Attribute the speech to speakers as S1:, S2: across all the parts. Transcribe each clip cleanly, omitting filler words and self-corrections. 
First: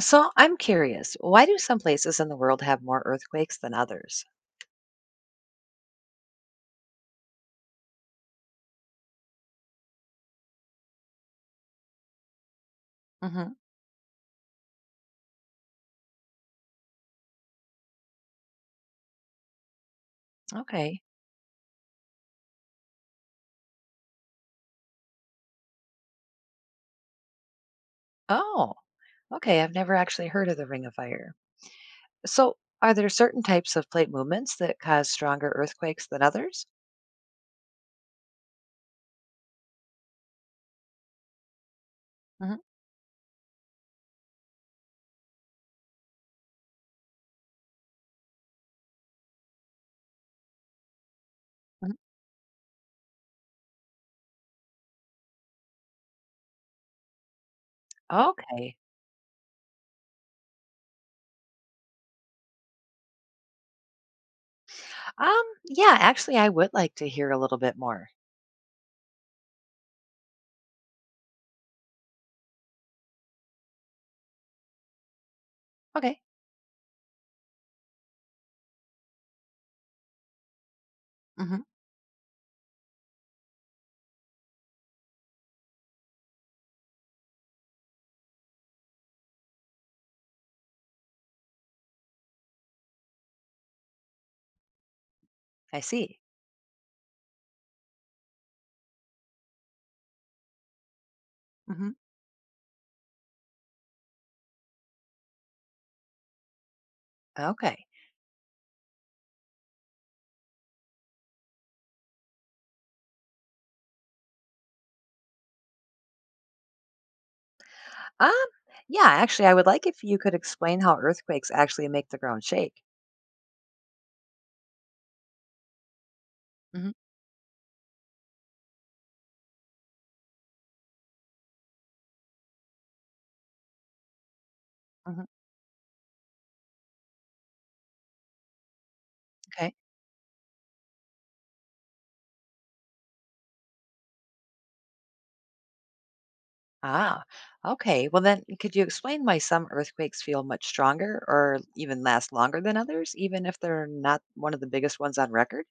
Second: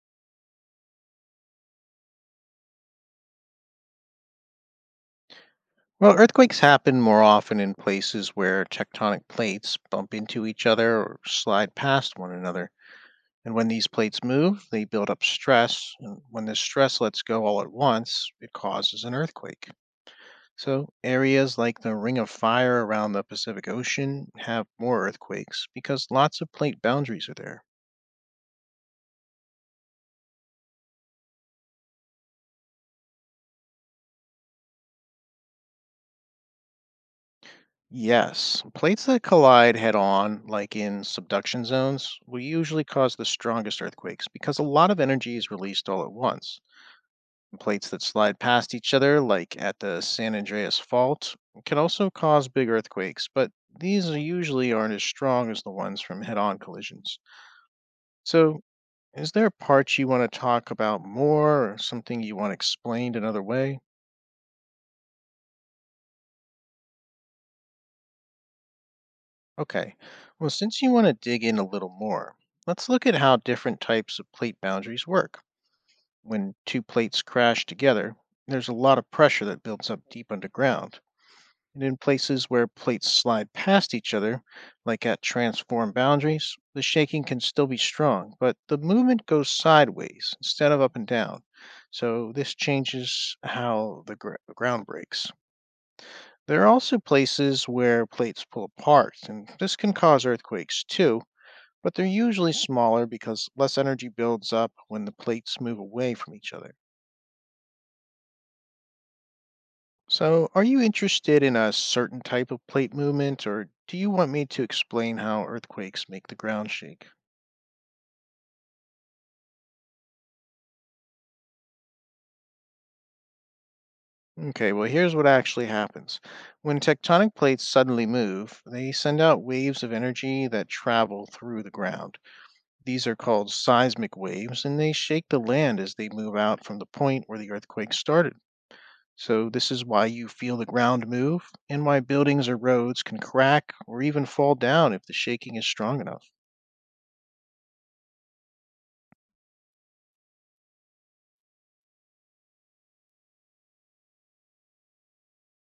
S1: So I'm curious, why do some places in the world have more earthquakes than others?
S2: Well, earthquakes happen more often in places where tectonic plates bump into each other or slide past one another. And
S1: Hmm.
S2: when these plates move, they build up stress. And when this stress lets go all at once, it causes an earthquake. So,
S1: Okay.
S2: areas like the Ring of Fire around the Pacific Ocean have more earthquakes because lots of plate boundaries are there.
S1: Oh, okay. I've never actually heard of the Ring of Fire. So are there certain types of plate movements that cause stronger earthquakes than others?
S2: Yes, plates that collide head on, like in subduction zones, will
S1: Hmm.
S2: usually cause the strongest earthquakes because a lot of energy is released all at once. Plates that slide past each other, like at the San Andreas Fault, can also cause big earthquakes, but these are usually aren't as strong as the ones from head on collisions. So,
S1: Okay.
S2: is there a part you want to talk about more or something you want explained another way?
S1: Yeah, actually, I would like to hear a little bit more.
S2: Okay, well, since you want to dig in a little more, let's look at how different types of plate boundaries work.
S1: Okay.
S2: When two plates crash together, there's a lot of pressure that builds up deep underground.
S1: Hmm.
S2: And in places where plates slide past each other, like at transform boundaries, the shaking can still be strong, but the movement goes sideways instead of up and down. So this changes how the ground breaks.
S1: I see.
S2: There are also places where plates pull apart, and this can cause earthquakes too,
S1: Hmm.
S2: but they're usually smaller because less energy builds up when the plates move away from each other.
S1: Okay.
S2: So, are you interested in a certain type of plate movement, or do you want me to explain how earthquakes make the ground shake?
S1: Um, yeah, actually, I would like if you could explain how earthquakes actually make the ground shake.
S2: Okay, well, here's what actually happens. When
S1: Hmm.
S2: tectonic plates suddenly move, they send out waves of energy that travel through the ground. These are called seismic waves, and they shake
S1: Hmm.
S2: the land as they move out from the point where the earthquake started. So, this
S1: Okay.
S2: is why you feel the ground move, and why buildings or roads can crack or even fall down if the shaking is strong enough.
S1: Ah, okay. Well, then, could you explain why some earthquakes feel much stronger or even last longer than others, even if they're not one of the biggest ones on record?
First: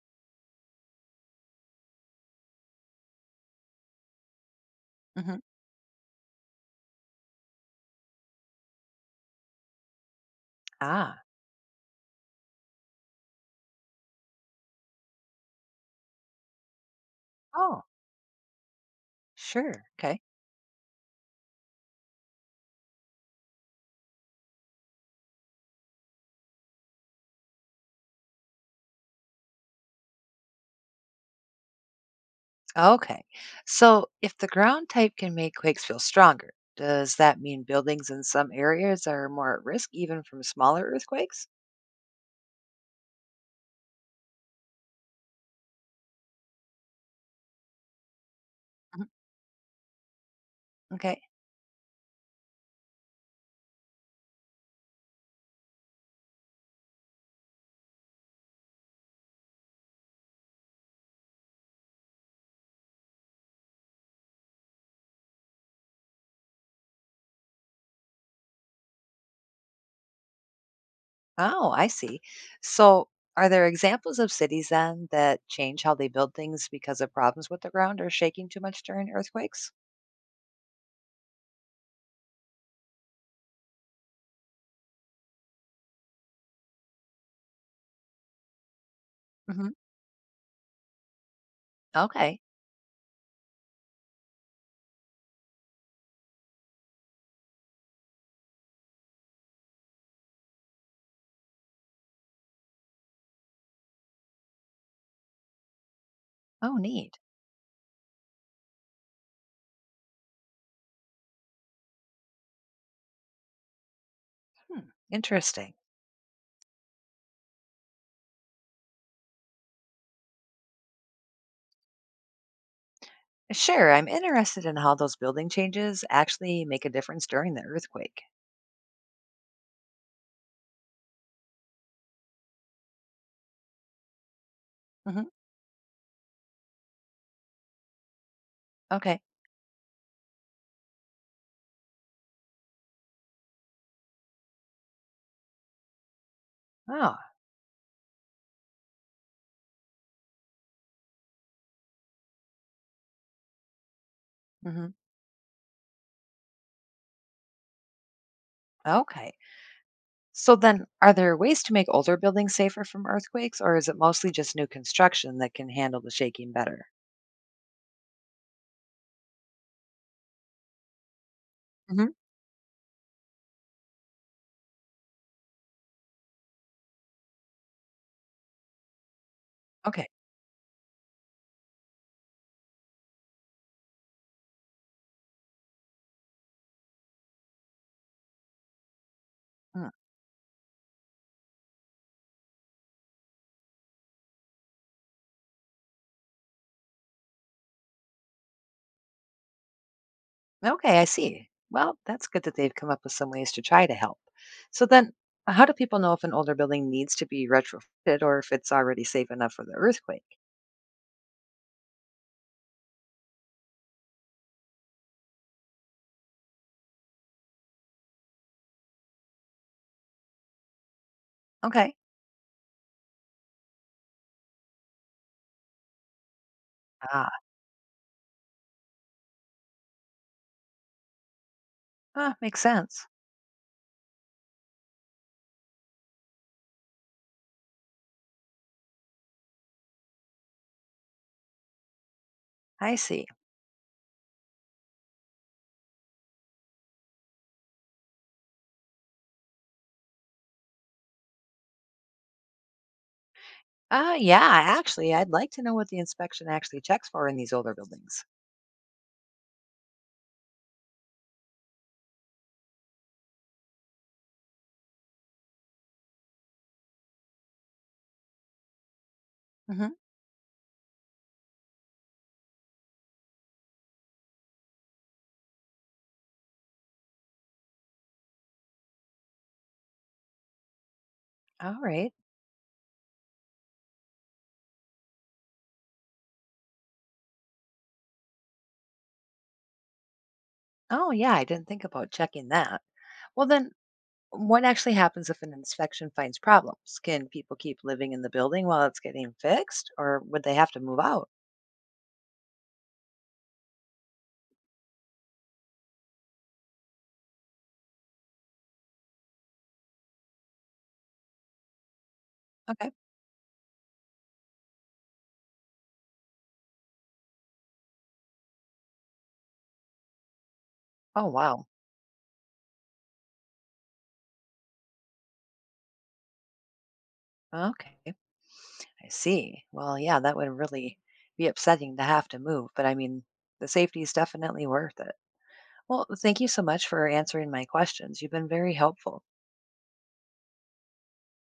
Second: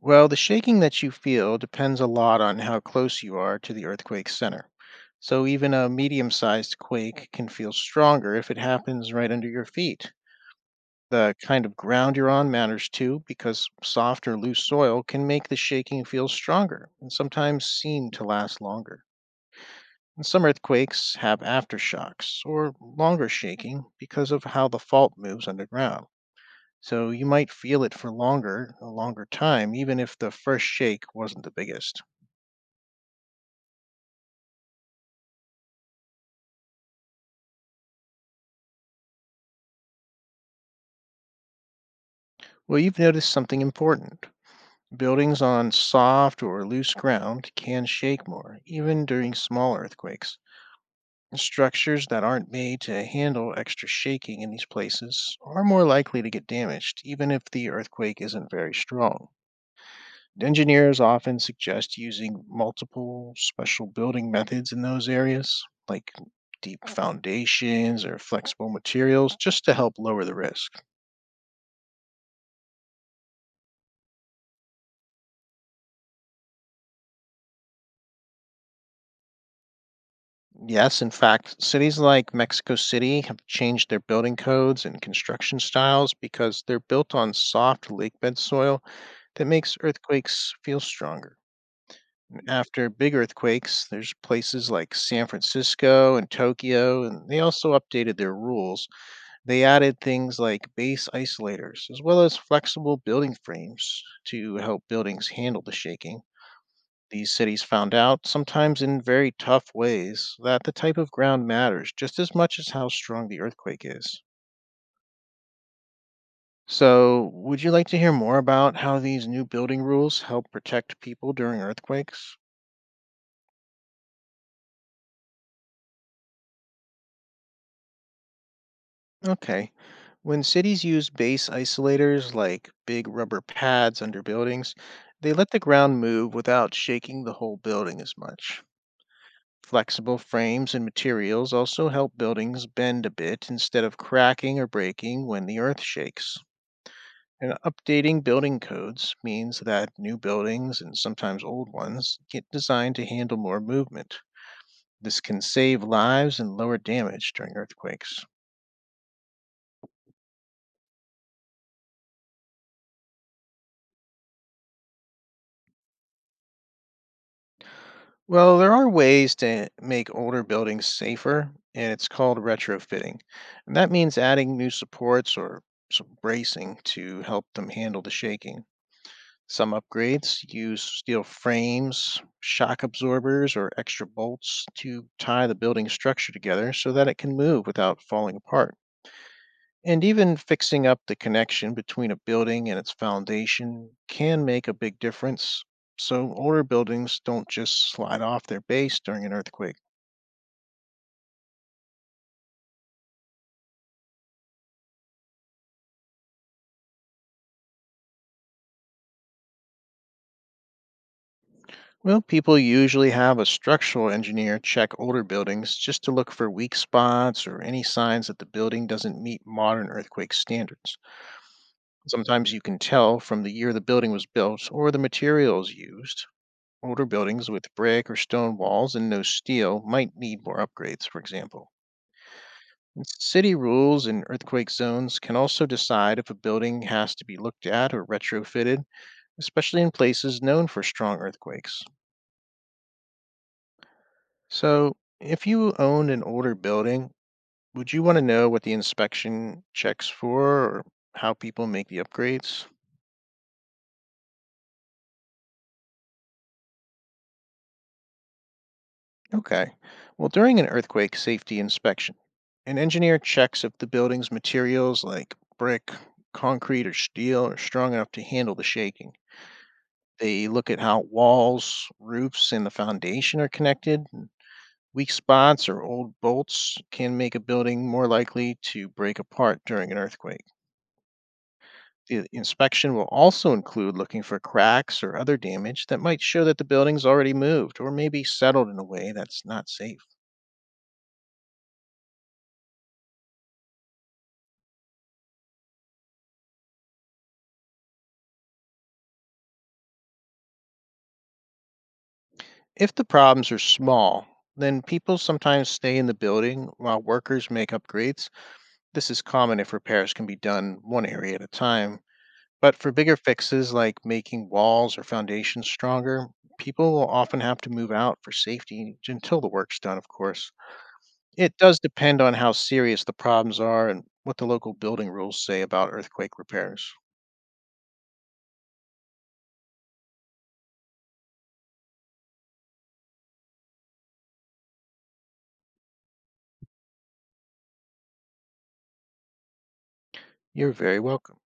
S2: Well, the shaking that you feel depends a lot on how close you are to the earthquake's center.
S1: Hmm.
S2: So, even a medium sized quake can feel stronger if it happens right under your feet.
S1: Ah,
S2: The kind of ground you're on matters too, because soft or loose soil can make the shaking feel stronger and sometimes
S1: oh,
S2: seem to last longer.
S1: sure. Okay.
S2: And some earthquakes have aftershocks or longer shaking because of how the fault moves underground. So you might feel it for longer, a longer time, even if the first shake wasn't the biggest.
S1: Okay. So, if the ground type can make quakes feel stronger, does that mean buildings in some areas are more at risk, even from smaller earthquakes?
S2: Well, you've noticed something important. Buildings on soft or loose ground can shake more, even
S1: Mhm.
S2: during small earthquakes.
S1: Okay.
S2: Structures that aren't made to handle extra shaking in these places are more likely to get damaged, even if the earthquake isn't very strong. Engineers often suggest using multiple special building methods in those areas, like deep foundations or flexible materials, just to help lower the risk.
S1: Oh, I see. So, are there examples of cities then that change how they build things because of problems with the ground or shaking too much during earthquakes?
S2: Yes, in fact, cities like Mexico City have changed their building codes and construction styles because they're built on soft lakebed soil that
S1: Hmm.
S2: makes earthquakes feel stronger.
S1: Okay.
S2: And after big earthquakes, there's places like San Francisco and Tokyo, and they also updated their rules. They added things like base isolators, as well as flexible building frames to help buildings handle the shaking.
S1: Oh, neat.
S2: These cities found out, sometimes in very tough ways, that the type of ground matters just as much as how strong the earthquake is.
S1: Hmm. Interesting.
S2: So, would you like to hear more about how these new building rules help protect people during earthquakes?
S1: Sure, I'm interested in how those building changes actually make a difference during the earthquake.
S2: Okay. When cities use base isolators like big rubber pads under buildings,
S1: Hmm.
S2: they let the ground move without shaking the whole building as much.
S1: Okay.
S2: Flexible frames and materials also help buildings bend a bit instead of cracking or breaking when the earth shakes.
S1: Oh,
S2: And updating building codes means that new buildings and sometimes old ones get designed to handle more movement.
S1: hmm,
S2: This can save lives and lower damage during earthquakes.
S1: okay. So then, are there ways to make older buildings safer from earthquakes, or is it mostly just new construction that can handle the shaking better?
S2: Well, there are ways to make older buildings safer, and it's
S1: Hmm.
S2: called retrofitting. And that means adding new supports or some bracing to help them handle the shaking. Some
S1: Okay.
S2: upgrades use steel frames, shock absorbers, or extra bolts to tie the building structure together so that it can move without falling apart. And even fixing up the connection between a building and its foundation can make a big difference. So, older buildings don't just slide off their base during an earthquake.
S1: Okay, I see. Well, that's good that they've come up with some ways to try to help. So then, how do people know if an older building needs to be retrofitted or if it's already safe enough for the earthquake?
S2: Well, people usually have a structural engineer check older buildings just to look for weak spots or any signs that the building doesn't meet modern earthquake standards.
S1: Okay.
S2: Sometimes you can tell from the year the building was built or the materials used. Older
S1: Ah,
S2: buildings with brick or stone walls and no steel might need more upgrades, for example.
S1: huh, makes sense.
S2: And city rules and earthquake zones can also decide if a building has to be looked at or retrofitted, especially in places known for strong earthquakes.
S1: I see.
S2: So, if you owned an older building, would you want to know what the inspection checks for or how people make the upgrades?
S1: Ah, yeah, actually, I'd like to know what the inspection actually checks for in these older buildings.
S2: Okay. Well, during an earthquake safety inspection, an engineer checks if the building's materials like brick, concrete, or steel are strong enough to handle the shaking.
S1: Mm-hmm.
S2: They look at how walls, roofs, and the foundation are connected. And weak spots or old bolts can make a building more likely to break apart during an earthquake.
S1: All right.
S2: The inspection will also include looking for cracks or other damage that might show that the building's already moved or maybe settled in a way that's not safe.
S1: Oh, yeah, I didn't think about checking that. Well, then, what actually happens if an inspection finds problems? Can people keep living in the building while it's getting fixed, or would they have to move out?
S2: If the problems are small, then people sometimes stay in the building while workers make upgrades. This is common if repairs can be done one area at a time. But
S1: Okay.
S2: for bigger fixes like making walls or foundations stronger, people will often have to move out for safety until the work's done, of course.
S1: Oh,
S2: It
S1: wow.
S2: does depend on how serious the problems are and what the local building rules say about earthquake repairs.
S1: Okay. I see. Well, yeah, that would really be upsetting to have to move, but I mean, the safety is definitely worth it. Well, thank you so much for answering my questions. You've been very helpful.
S2: You're very welcome.